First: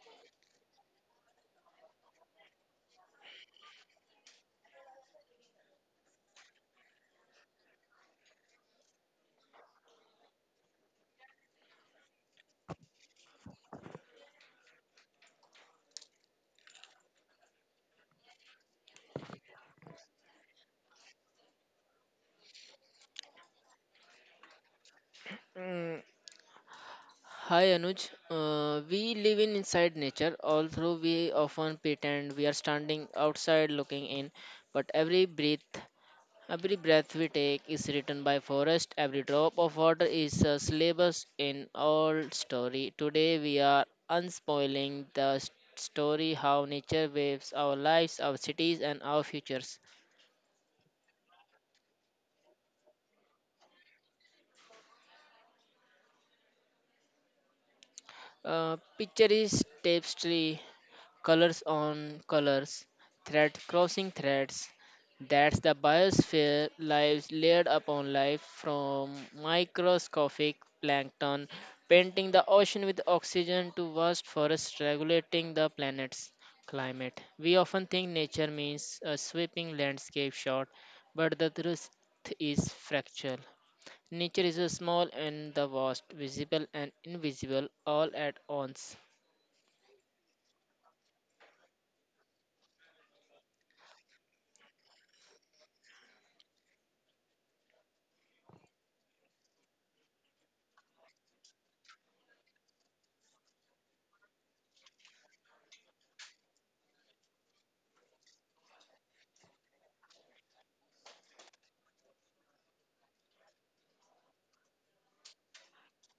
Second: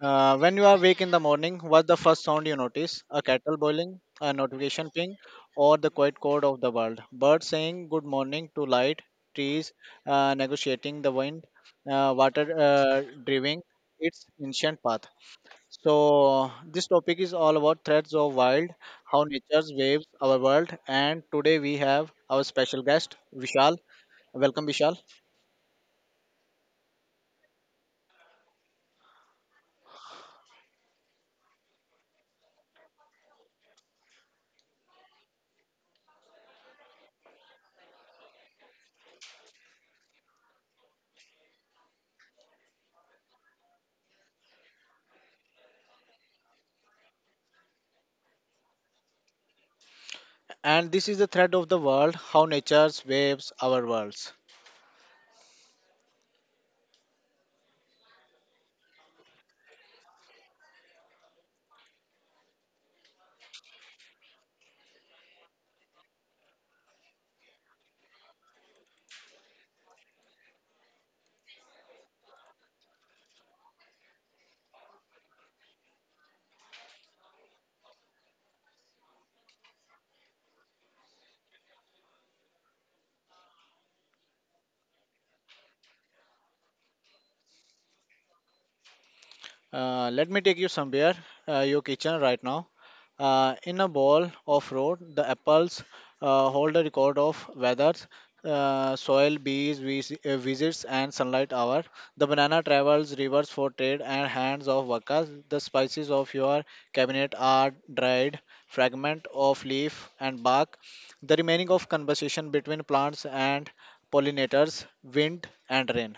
When you are awake in the morning, what's the first sound you notice? A kettle boiling, a notification ping, or the quiet chord of the world? Birds saying good morning to light, trees negotiating the wind, water driving its ancient path. So this topic is all about threads of wild, how nature waves our world, and today we have our special guest Vishal. Welcome Vishal. Mm, Hi Anuj, we live in inside nature, although we often pretend we are standing outside looking in, but every breath we take is written by forest, every drop of water is a syllabus in all story. Today we are unspoiling the story how nature waves our lives, our cities and our futures. And this is the thread of the world, how nature's waves our worlds. Picture is tapestry colors on colors, thread crossing threads. That's the biosphere lives layered upon life from microscopic plankton painting the ocean with oxygen to vast forests regulating the planet's climate. We often think nature means a sweeping landscape shot, but the truth is fractual. Nature is a small and the vast, visible and invisible all at once. Let me take you somewhere, your kitchen right now. In a bowl of road, the apples hold a record of weather, soil, bees, visits, and sunlight hour. The banana travels rivers for trade and hands of workers. The spices of your cabinet are dried fragment of leaf and bark. The remaining of conversation between plants and pollinators, wind and rain.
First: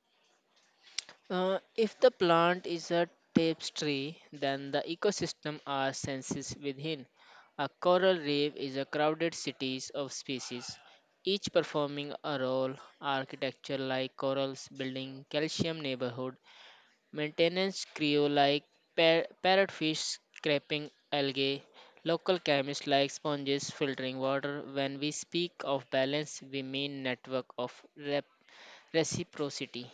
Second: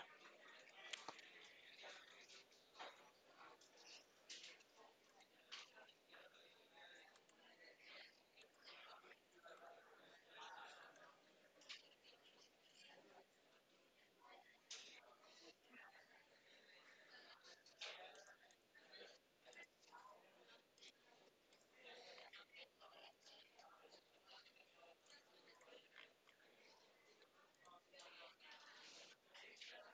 If the plant is a tapestry, then the ecosystem are senses within. A coral reef is a crowded cities of species, each performing a role. Architecture like corals building calcium neighborhood, maintenance crew like parrotfish scraping algae, local chemists like sponges filtering water. When we speak of balance, we mean network of reciprocity.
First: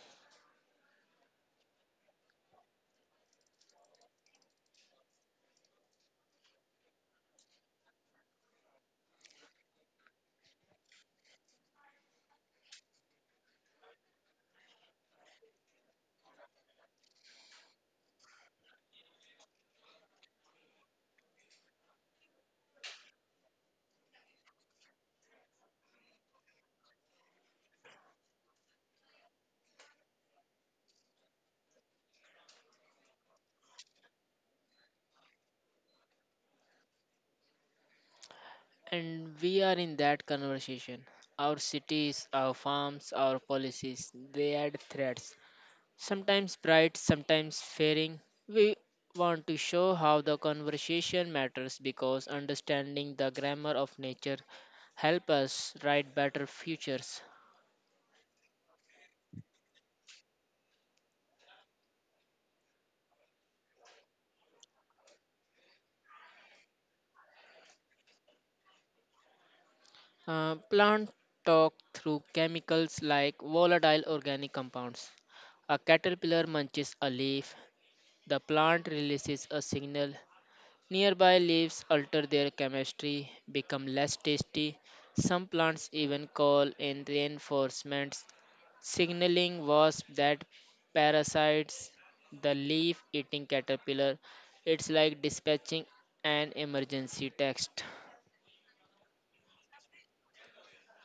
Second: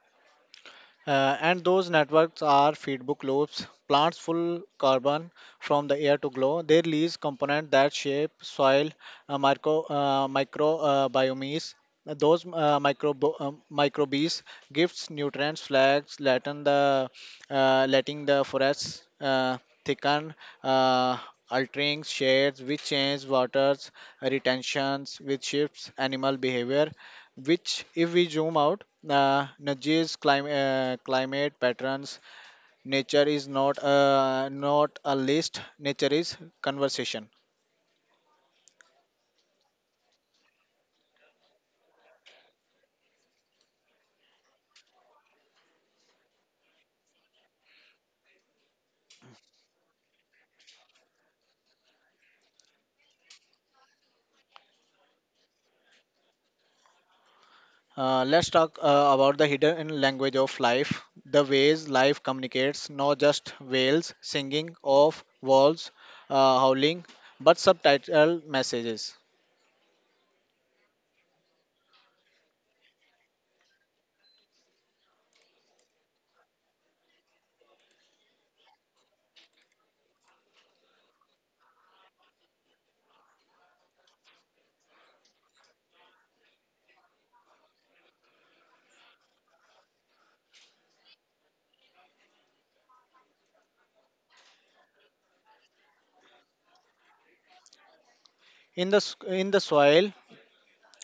And those networks are feedback loops. Plants pull carbon from the air to grow. They release components that shape soil microbiomes. Those microbes gives nutrients, flags, letting the forests thicken, uh, altering shades, which change waters retentions, which shifts animal behavior, which if we zoom out, Nigeria's climate patterns. Nature is not a list. Nature is conversation. And we are in that conversation. Our cities, our farms, our policies, they add threads. Sometimes bright, sometimes fairing. We want to show how the conversation matters because understanding the grammar of nature help us write better futures. Let's talk about the hidden language of life, the ways life communicates, not just whales singing of wolves howling but subtitle messages Plant talk through chemicals like volatile organic compounds. A caterpillar munches a leaf. The plant releases a signal. Nearby leaves alter their chemistry, become less tasty. Some plants even call in reinforcements, signaling wasps that parasites the leaf eating caterpillar. It's like dispatching an emergency text. in the soil.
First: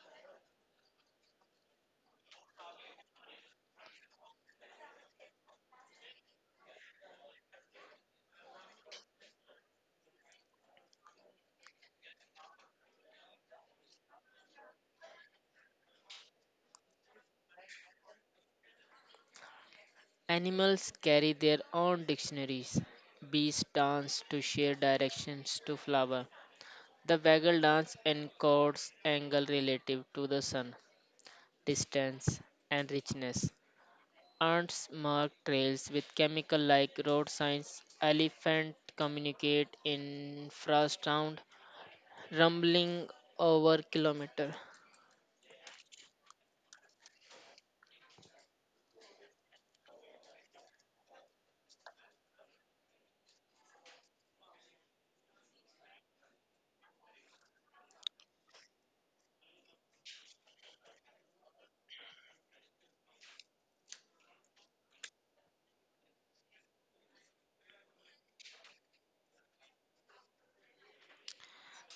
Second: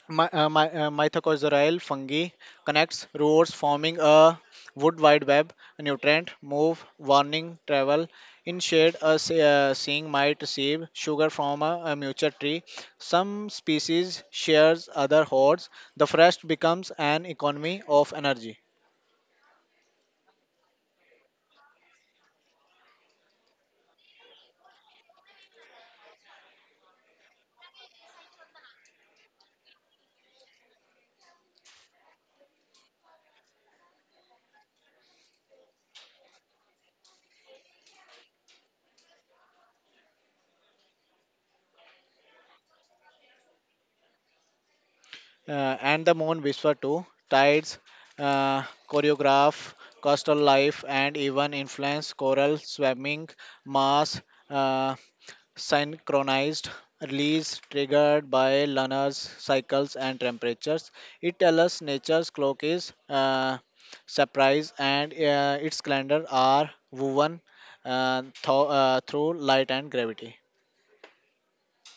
Mycorrhizal fungi connects roots, forming a wood wide web. Nutrient move, warning travel. In shade, a seeing might sieve sugar from a mature tree. Some species shares other hordes. The forest becomes an economy of energy. Animals carry their own dictionaries. Bees dance to share directions to flower. The waggle dance encodes angle relative to the sun, distance, and richness. Ants mark trails with chemical like road signs. Elephant communicate in infrasound, rumbling over kilometer. And the moon whisper too tides, uh, choreograph coastal life, and even influence coral swimming mass, uh, synchronized release triggered by Lunar's cycles and temperatures. It tells us nature's clock is surprise and its calendar are woven through light and gravity.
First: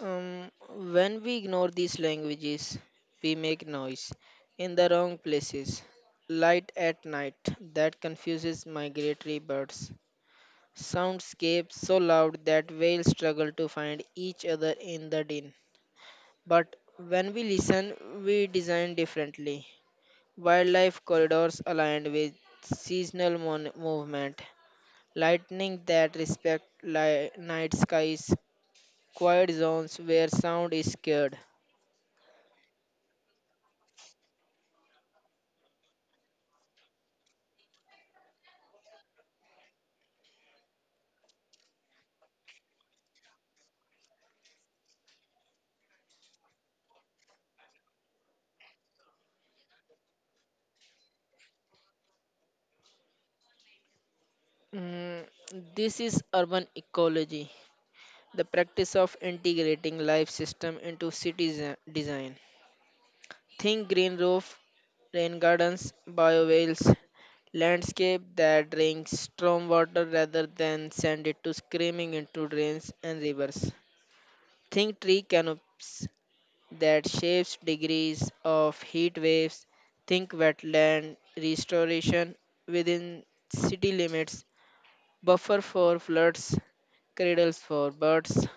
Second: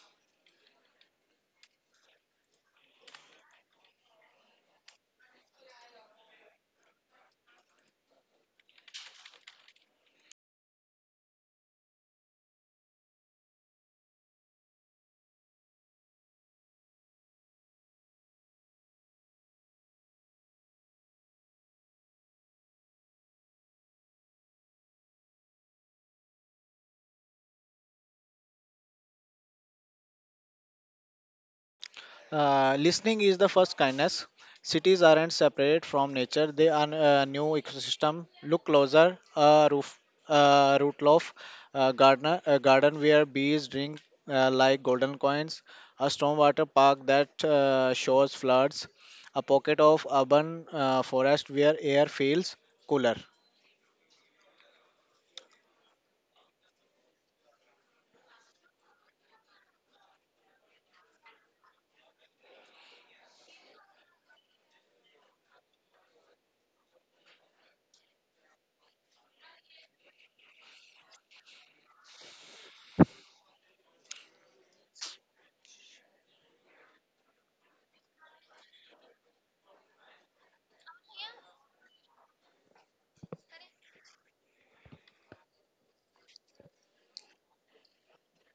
When we ignore these languages, we make noise in the wrong places. Light at night that confuses migratory birds. Soundscapes so loud that whales struggle to find each other in the din. But when we listen, we design differently. Wildlife corridors aligned with seasonal movement, lightning that respect night skies, quiet zones where sound is scared. Listening is the first kindness. Cities aren't separate from nature; they are a new ecosystem. Look closer. A roof, a rootloaf, a gardener, a garden where bees drink like golden coins. A stormwater park that shows floods. A pocket of urban forest where air feels cooler. Mm, this is urban ecology, the practice of integrating life system into city design. Think green roof, rain gardens, biowales, landscape that drinks storm water rather than send it to screaming into drains and rivers. Think tree canopies that shapes degrees of heat waves. Think wetland restoration within city limits. Buffer for floods, cradles for birds.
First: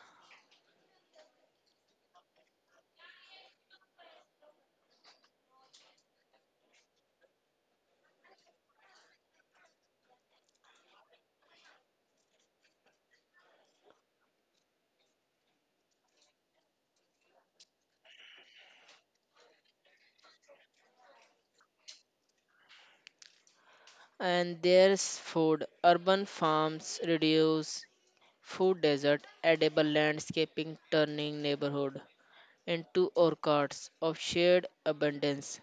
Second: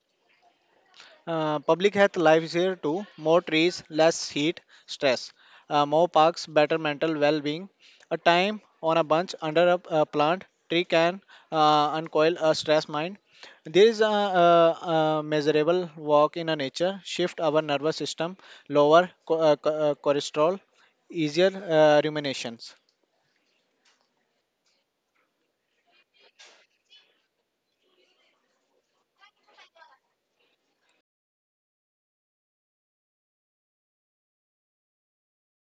Public health lives here too. More trees, less heat, stress. More parks, better mental well-being. A time on a bunch under a plant tree can uncoil a stressed mind. There is a measurable walk in a nature. Shift our nervous system, lower cholesterol, easier ruminations. And there's food. Urban farms reduce food desert, edible landscaping turning neighborhood into orchards of shared abundance.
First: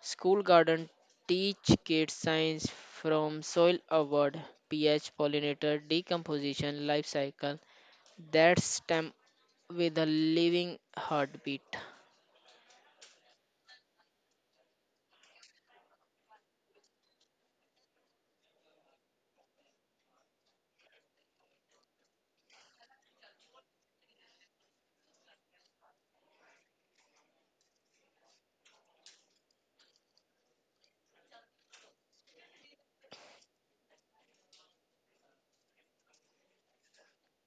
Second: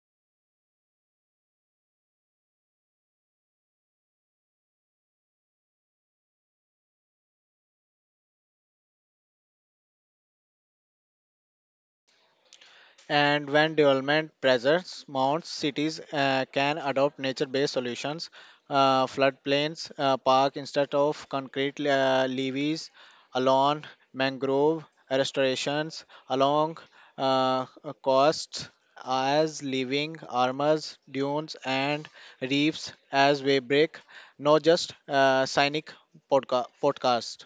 School garden teach kids science from soil award, pH, pollinator, decomposition, life cycle. That's STEM with a living heartbeat. And when development pressures mounts, cities can adopt nature-based solutions, floodplains, park instead of concrete levees, along mangrove restorations, along uh, coasts as living armors, dunes, and reefs as we break. Not just scenic podcast.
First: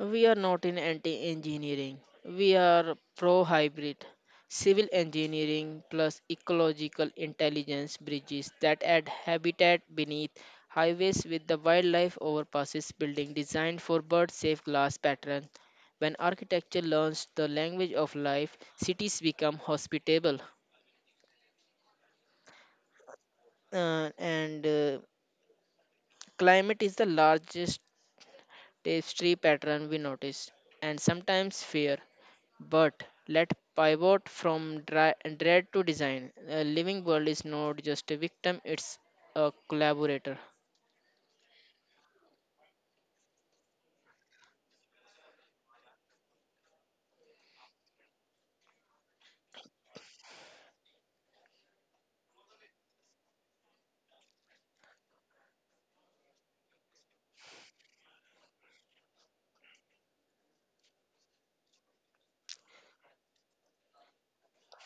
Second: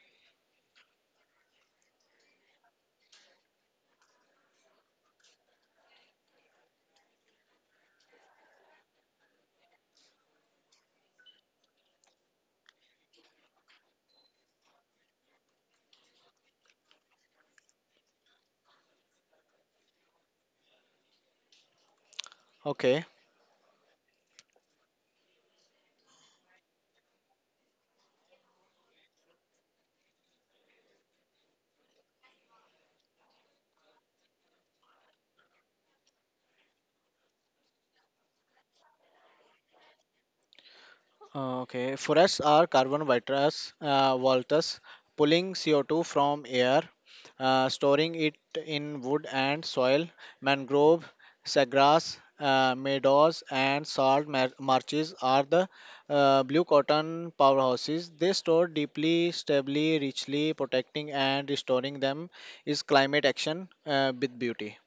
We are not in anti engineering, we are pro hybrid. Civil engineering plus ecological intelligence bridges that add habitat beneath highways with the wildlife overpasses building designed for bird safe glass pattern. When architecture learns the language of life, cities become hospitable. Okay. And Climate is the largest tapestry pattern we notice, and sometimes fear. But let pivot from dread to design. A living world is not just a victim, it's a collaborator. Okay, forests are carbon vitates, voltas, pulling CO2 from air, storing it in wood and soil. Mangrove, sagrass, meadows, and salt marshes are the blue cotton powerhouses. They store deeply, stably, richly, protecting and restoring them is climate action with beauty.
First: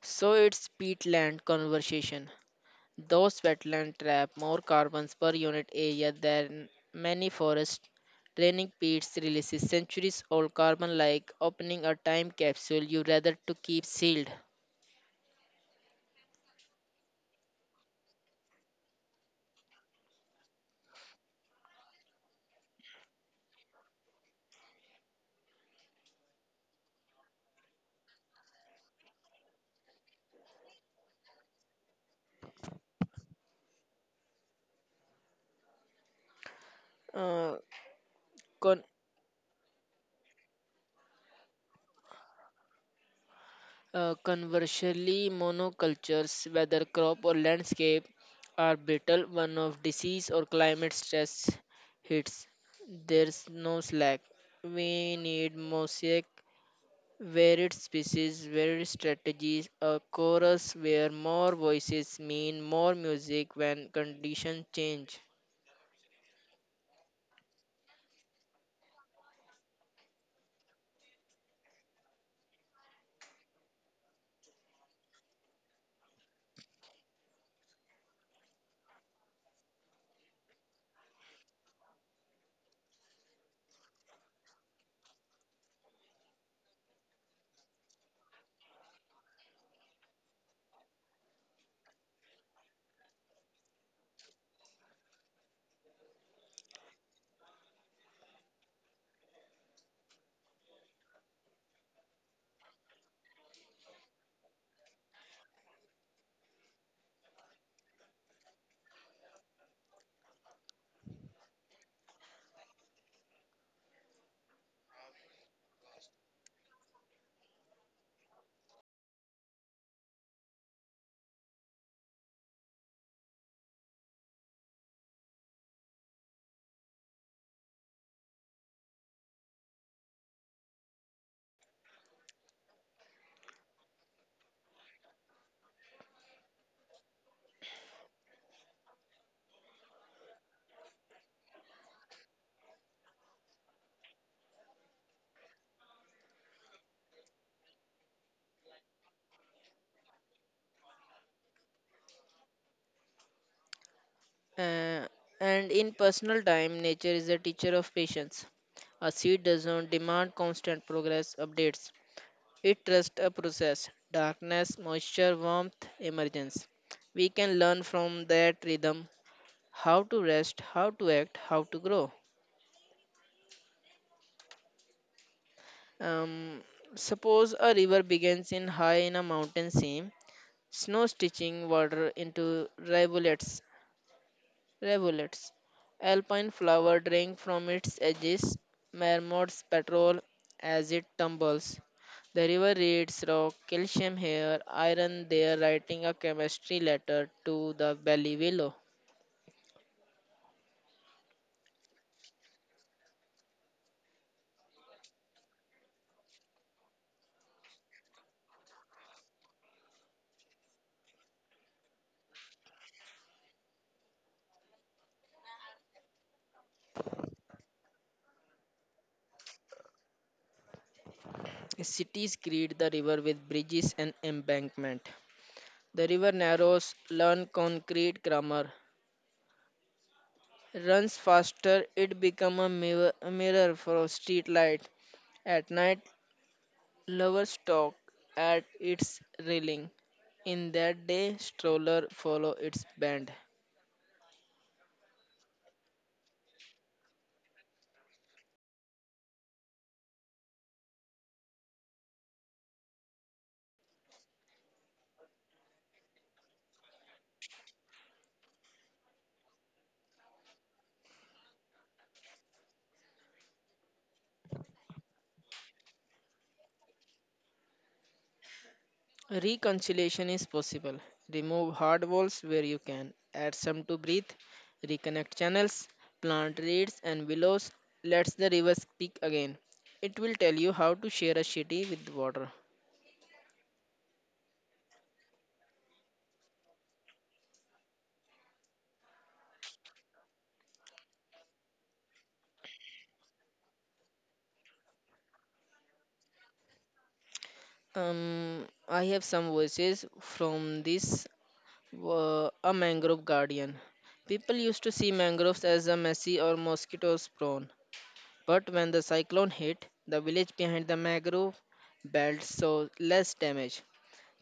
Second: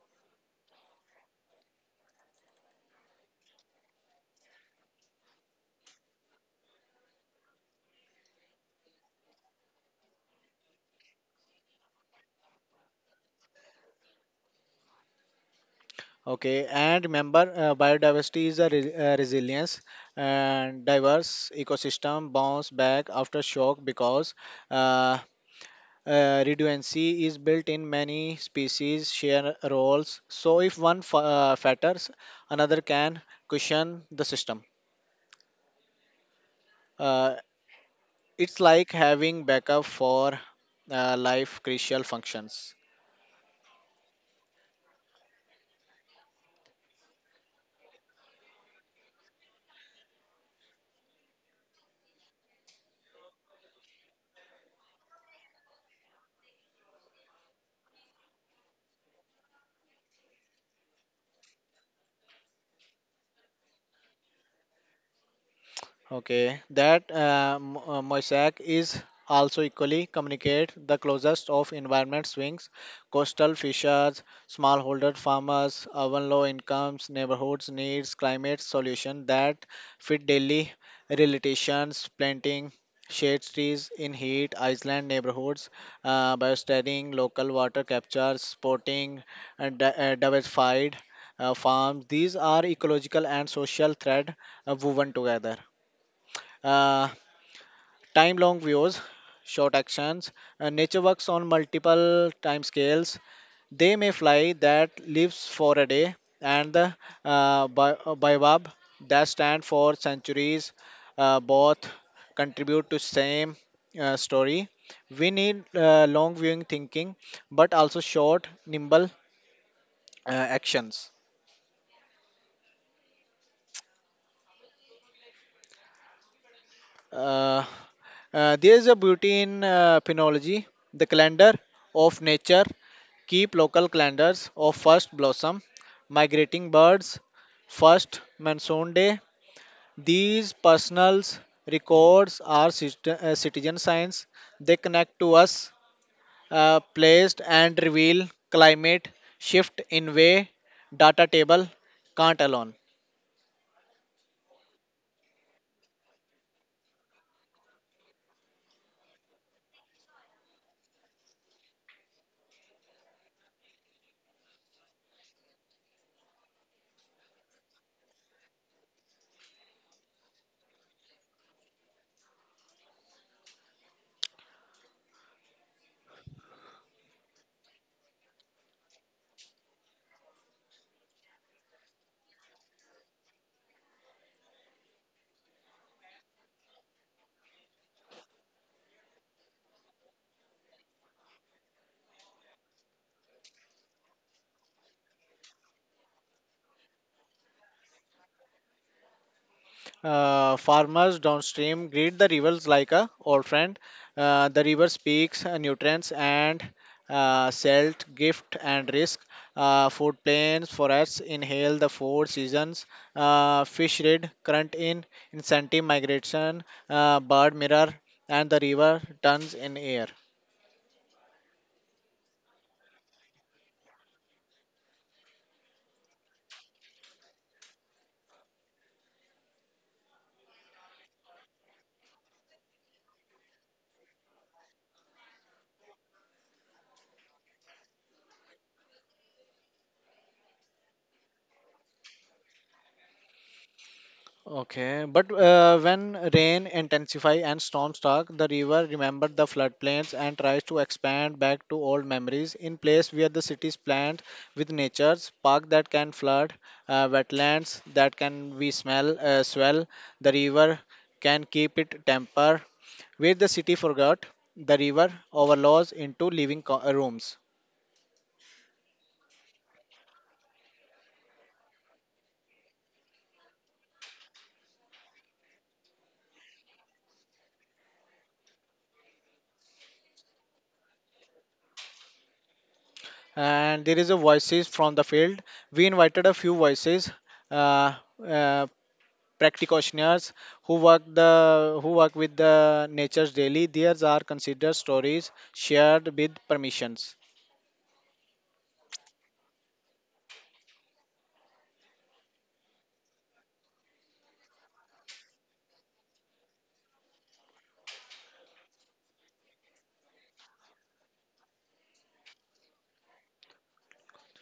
So it's peatland conversation. Those wetlands trap more carbons per unit area than many forests. Draining peats releases centuries old carbon like opening a time capsule you rather to keep sealed. Okay, and remember, biodiversity is a resilience, and diverse ecosystem bounce back after shock because uh, redundancy is built in. Many species share roles, so if one falters, another can cushion the system. Uh, Uh, it's con- like having backup for life crucial functions. Conversely, monocultures, whether crop or landscape, are brittle one of disease or climate stress hits. There's no slack. We need mosaic, varied species, varied strategies, a chorus where more voices mean more music when conditions change. Okay, that mosaic is also equally communicate the closest of environment swings, coastal fishers, smallholder farmers, urban low incomes, neighborhoods needs climate solution that fit daily realizations, planting shade trees in heat Iceland neighborhoods by studying local water capture, sporting and diversified farms. These are ecological and social thread woven together. uh, Time long views, short actions. Nature works on multiple time scales. They may fly that lives for a day, and the baobab that stand for centuries, both contribute to same story. We need long viewing thinking but also short nimble actions. Uh, there is a beauty in phenology, the calendar of nature. Keep local calendars of first blossom, migrating birds, first monsoon day. These personal records are citizen science. They connect to us, placed and reveal climate shift in way data table can't alone. Uh, and in personal time, nature is a teacher of patience. A seed does not demand constant progress updates. It trusts a process darkness, moisture, warmth, emergence. We can learn from that rhythm how to rest, how to act, how to grow. Um, Suppose a river begins in high in a mountain seam, snow stitching water into rivulets Rivulets. Alpine flower drink from its edges. Mermaids patrol as it tumbles. The river reads rock, calcium here, iron there, writing a chemistry letter to the valley willow. Farmers downstream greet the rivers like a old friend. The river speaks nutrients and salt, gift and risk. Food plains, forests inhale the four seasons. Fish read current in incentive migration. Bird mirror and the river turns in air. Cities greet the river with bridges and embankment. The river narrows, learn concrete grammar. Runs faster, it become a mirror for a street light. At night, lovers talk at its railing. In that day, stroller follow its band. Okay, but when rain intensify and storms start, the river remembers the floodplains and tries to expand back to old memories in place where the cities plant with nature's park that can flood, wetlands that can be smell swell. The river can keep it temper where the city forgot. The river overlaws into living rooms. Reconciliation is possible. Remove hard walls where you can. Add some to breathe. Reconnect channels. Plant reeds and willows. Let the river speak again. It will tell you how to share a city with water. And there is a voices from the field. We invited a few voices. Uh, uh, Practitioners who work the who work with the natures daily. These are considered stories shared with permissions. I have some verses from this A Mangrove Guardian. People used to see mangroves as a messy or mosquito prone, but when the cyclone hit, the village behind the mangrove belt saw less damage.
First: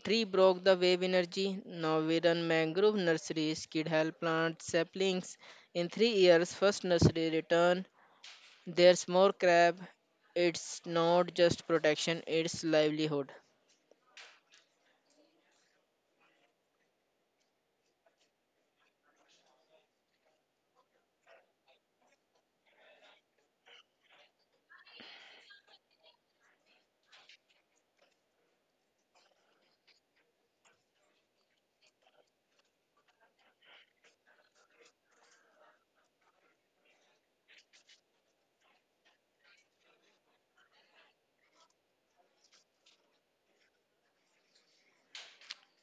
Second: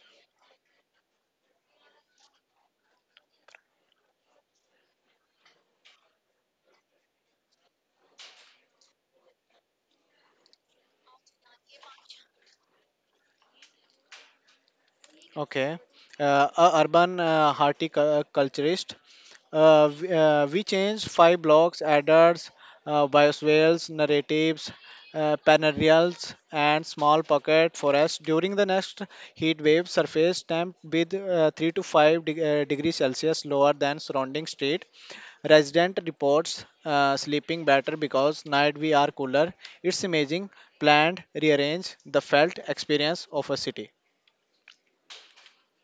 Tree broke the wave energy. Now we run mangrove nurseries, kid help plant saplings. In three years, first nursery return. There's more crab. It's not just protection; it's livelihood. Okay, a urban horticulturist. We changed five blocks, adders, bioswales, narratives, panarials, and small pocket forests. During the next heat wave, surface temp with 3 to 5 degrees Celsius lower than surrounding state. Resident reports sleeping better because night we are cooler. It's amazing. Planned, rearrange the felt experience of a city.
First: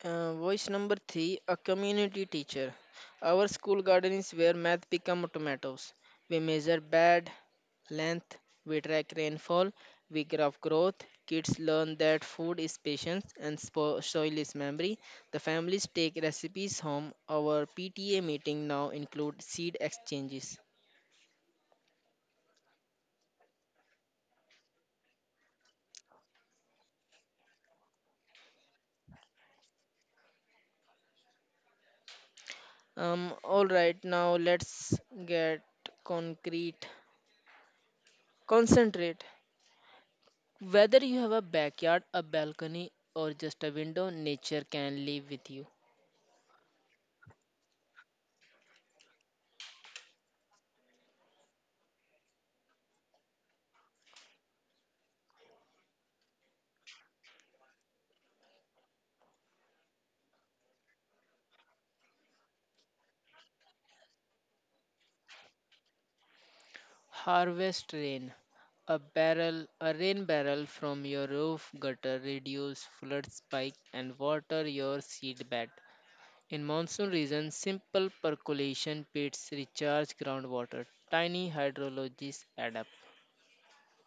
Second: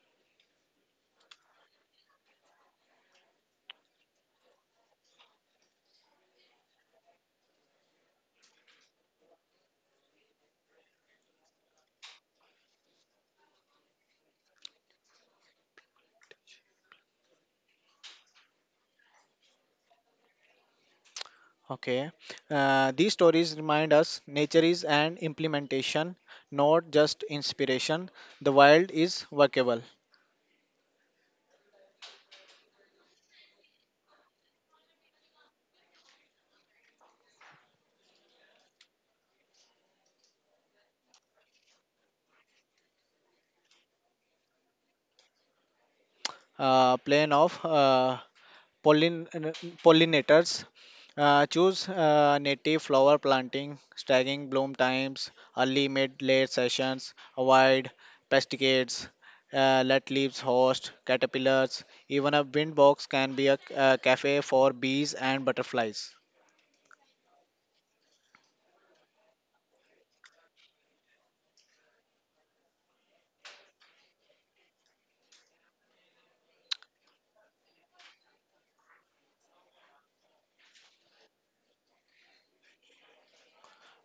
Voice number three, a community teacher. Our school garden is where math become tomatoes. We measure bed length, we track rainfall, we graph growth. Kids learn that food is patience and soil is memory. The families take recipes home. Our PTA meeting now include seed exchanges. Okay. These stories remind us nature is an implementation, not just inspiration. The wild is workable. All right, now let's get concrete. Concentrate. Whether you have a backyard, a balcony, or just a window, nature can live with you. Plane of Pollin- uh, pollinators choose native flower planting, staggering bloom times, early, mid, late sessions, avoid pesticides, let leaves host caterpillars. Even a wind box can be a cafe for bees and butterflies. Harvest rain. A barrel, a rain barrel from your roof gutter reduce flood spike and water your seed bed. In monsoon regions, simple percolation pits recharge groundwater. Tiny hydrologies add up.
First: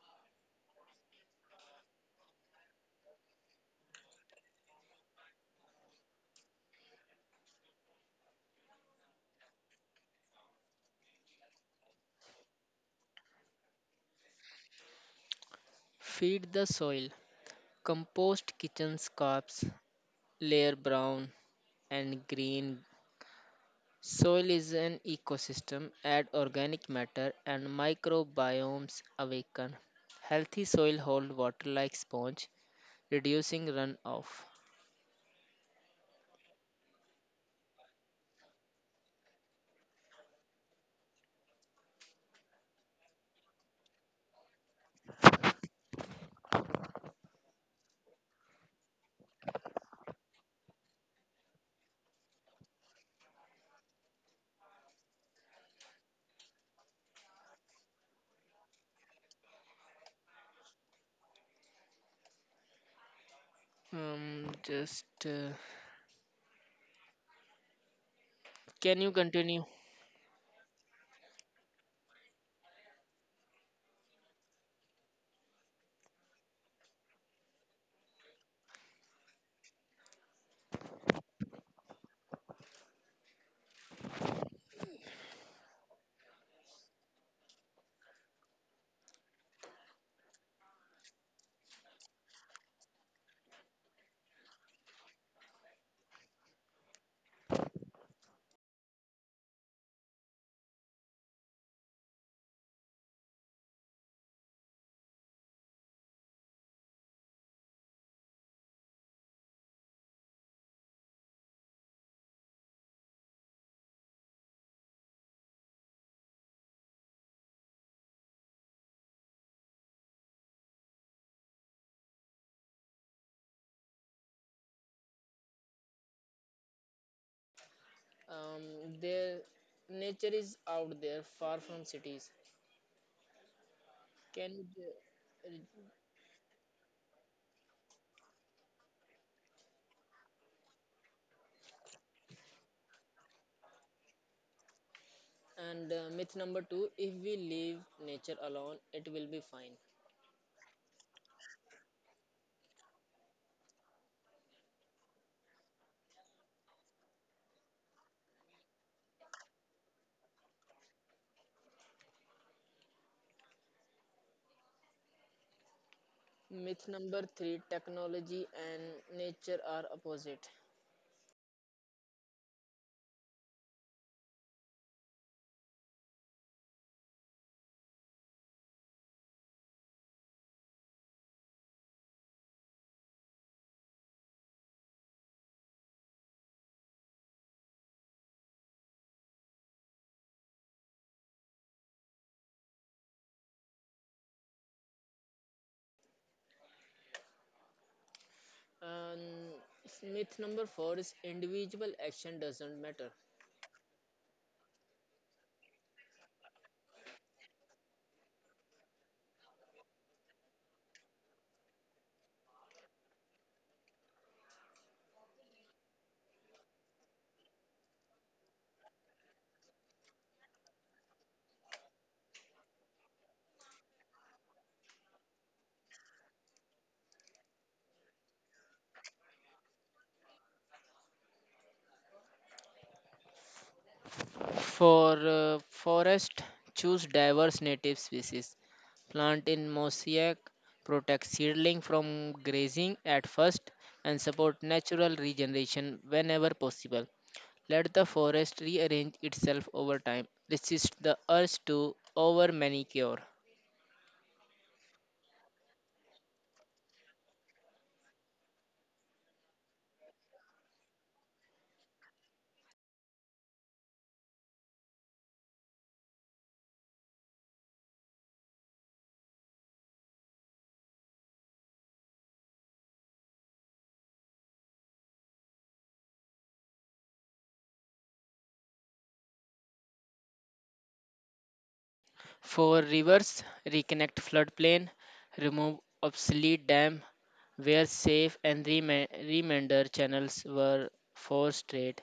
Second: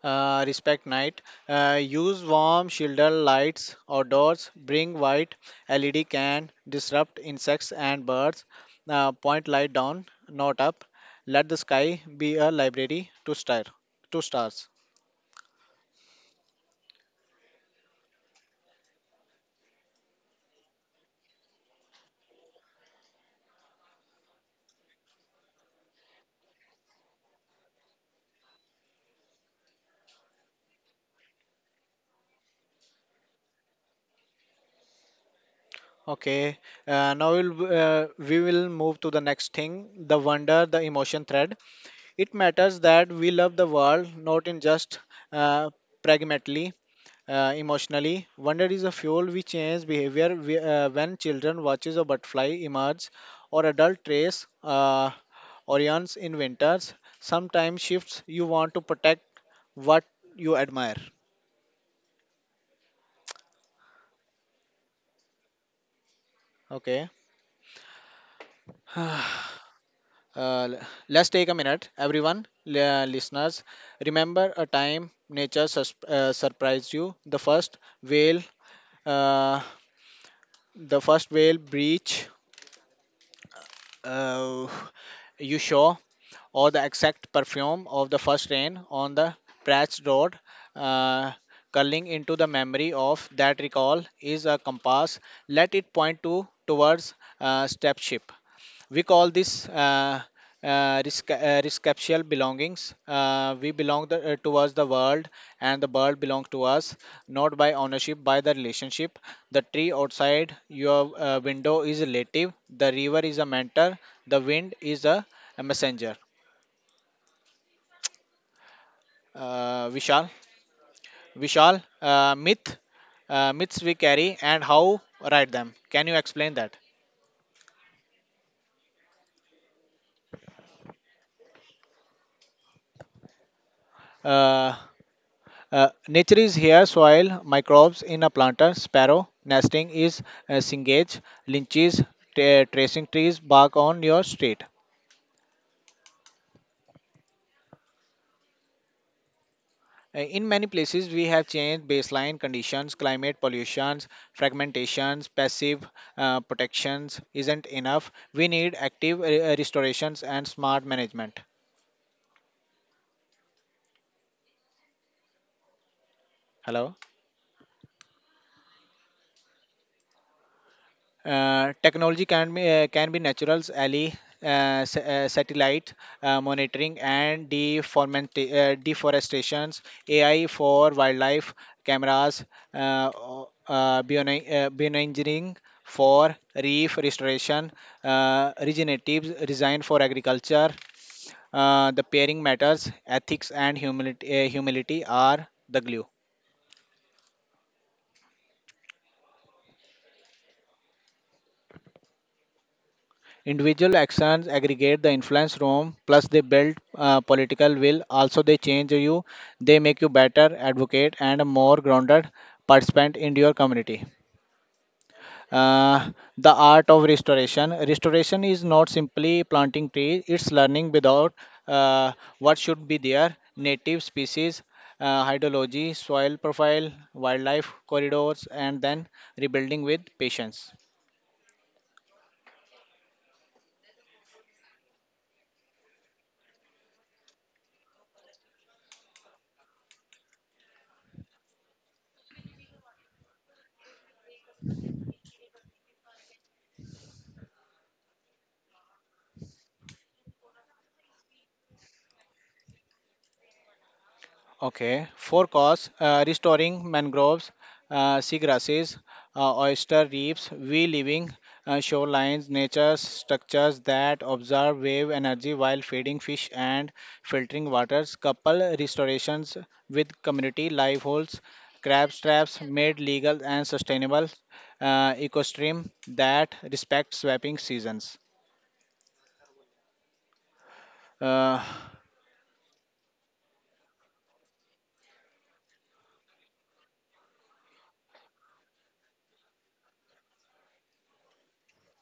Respect night. Use warm shoulder lights outdoors. Bring white LED can disrupt insects and birds. Point light down, not up. Let the sky be a library to stars. Feed the soil. Compost kitchen scraps, layer brown and green. Soil is an ecosystem, add organic matter and microbiomes awaken. Healthy soil hold water like sponge, reducing runoff. Okay. Now we will move to the next thing: the wonder, the emotion thread. It matters that we love the world, not in just uh, pragmatically. Emotionally, wonder is a fuel which changes behavior when children watches a butterfly emerge, or adult trace orions in winters. Sometimes shifts you want to protect what you admire. Just Okay. Can you continue? Uh, l- let's take a minute, everyone, listeners. Remember a time nature surprised you. Whale, uh, the first whale breach uh, you saw, or the exact perfume of the first rain on the Pratt's Road, uh, curling into the memory of that recall is a compass. Let it point to towards stepship. We call this rescaptual belongings. We belong towards the world, and the world belongs to us, not by ownership, by the relationship. The tree outside your window is a relative. The river is a mentor. The wind is a messenger. uh, Vishal. Vishal, myths we carry and how write them. Can you explain that? There, nature is out there, far from cities. Can you, Uh, ju- nature is here, soil, microbes in a planter, sparrow, nesting is singage, lynches, tracing trees, bark on your street. and myth number two: if we leave nature alone, it will be fine. In many places, we have changed baseline conditions, climate pollutions, fragmentations, passive protections isn't enough. We need active restorations and smart management. Myth Hello? number three: technology and nature are opposite. Technology can be can be naturals, ally satellite monitoring and deforestations. AI for wildlife cameras, bioengineering for reef restoration, regenerative design for agriculture. The pairing matters ethics and humility are the glue. And myth number four is individual action doesn't matter. Individual actions aggregate the influence room, plus they build political will. Also, they change you, they make you better advocate and a more grounded participant in your community. Uh, the art of restoration. Restoration is not simply planting trees, it's learning without uh, what should be there native species, hydrology, soil profile, wildlife corridors, and then rebuilding with patience. For forest, choose diverse native species. Plant in mosaic, protect seedling from grazing at first, and support natural regeneration whenever possible. Let the forest rearrange itself over time. Resist the urge to over manicure. Okay, four costs restoring mangroves, seagrasses, oyster reefs, we living shorelines, nature structures that observe wave energy while feeding fish and filtering waters, couple restorations with community live holes, crab traps made legal and sustainable, ecosystem that respects swapping seasons. Uh, For rivers, reconnect floodplain, remove obsolete dam, where safe and remainder channels were forced straight.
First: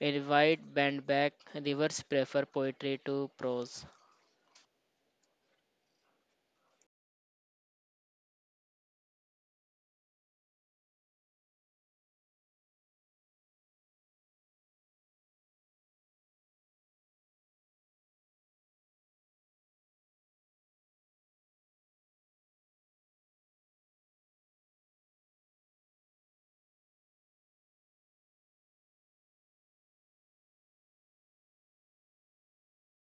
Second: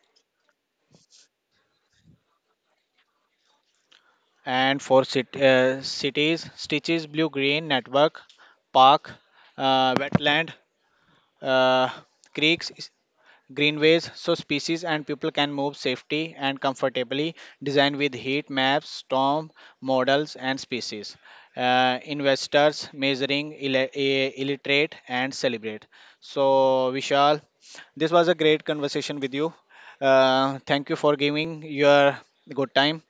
A wide band back, rivers prefer poetry to prose. and for cities stitches blue green network, park, wetland, uh, creeks, greenways so species and people can move safely and comfortably, designed with heat maps, storm models and species investors measuring illiterate and celebrate. So, Vishal, this was a great conversation with you. Thank you for giving your good time.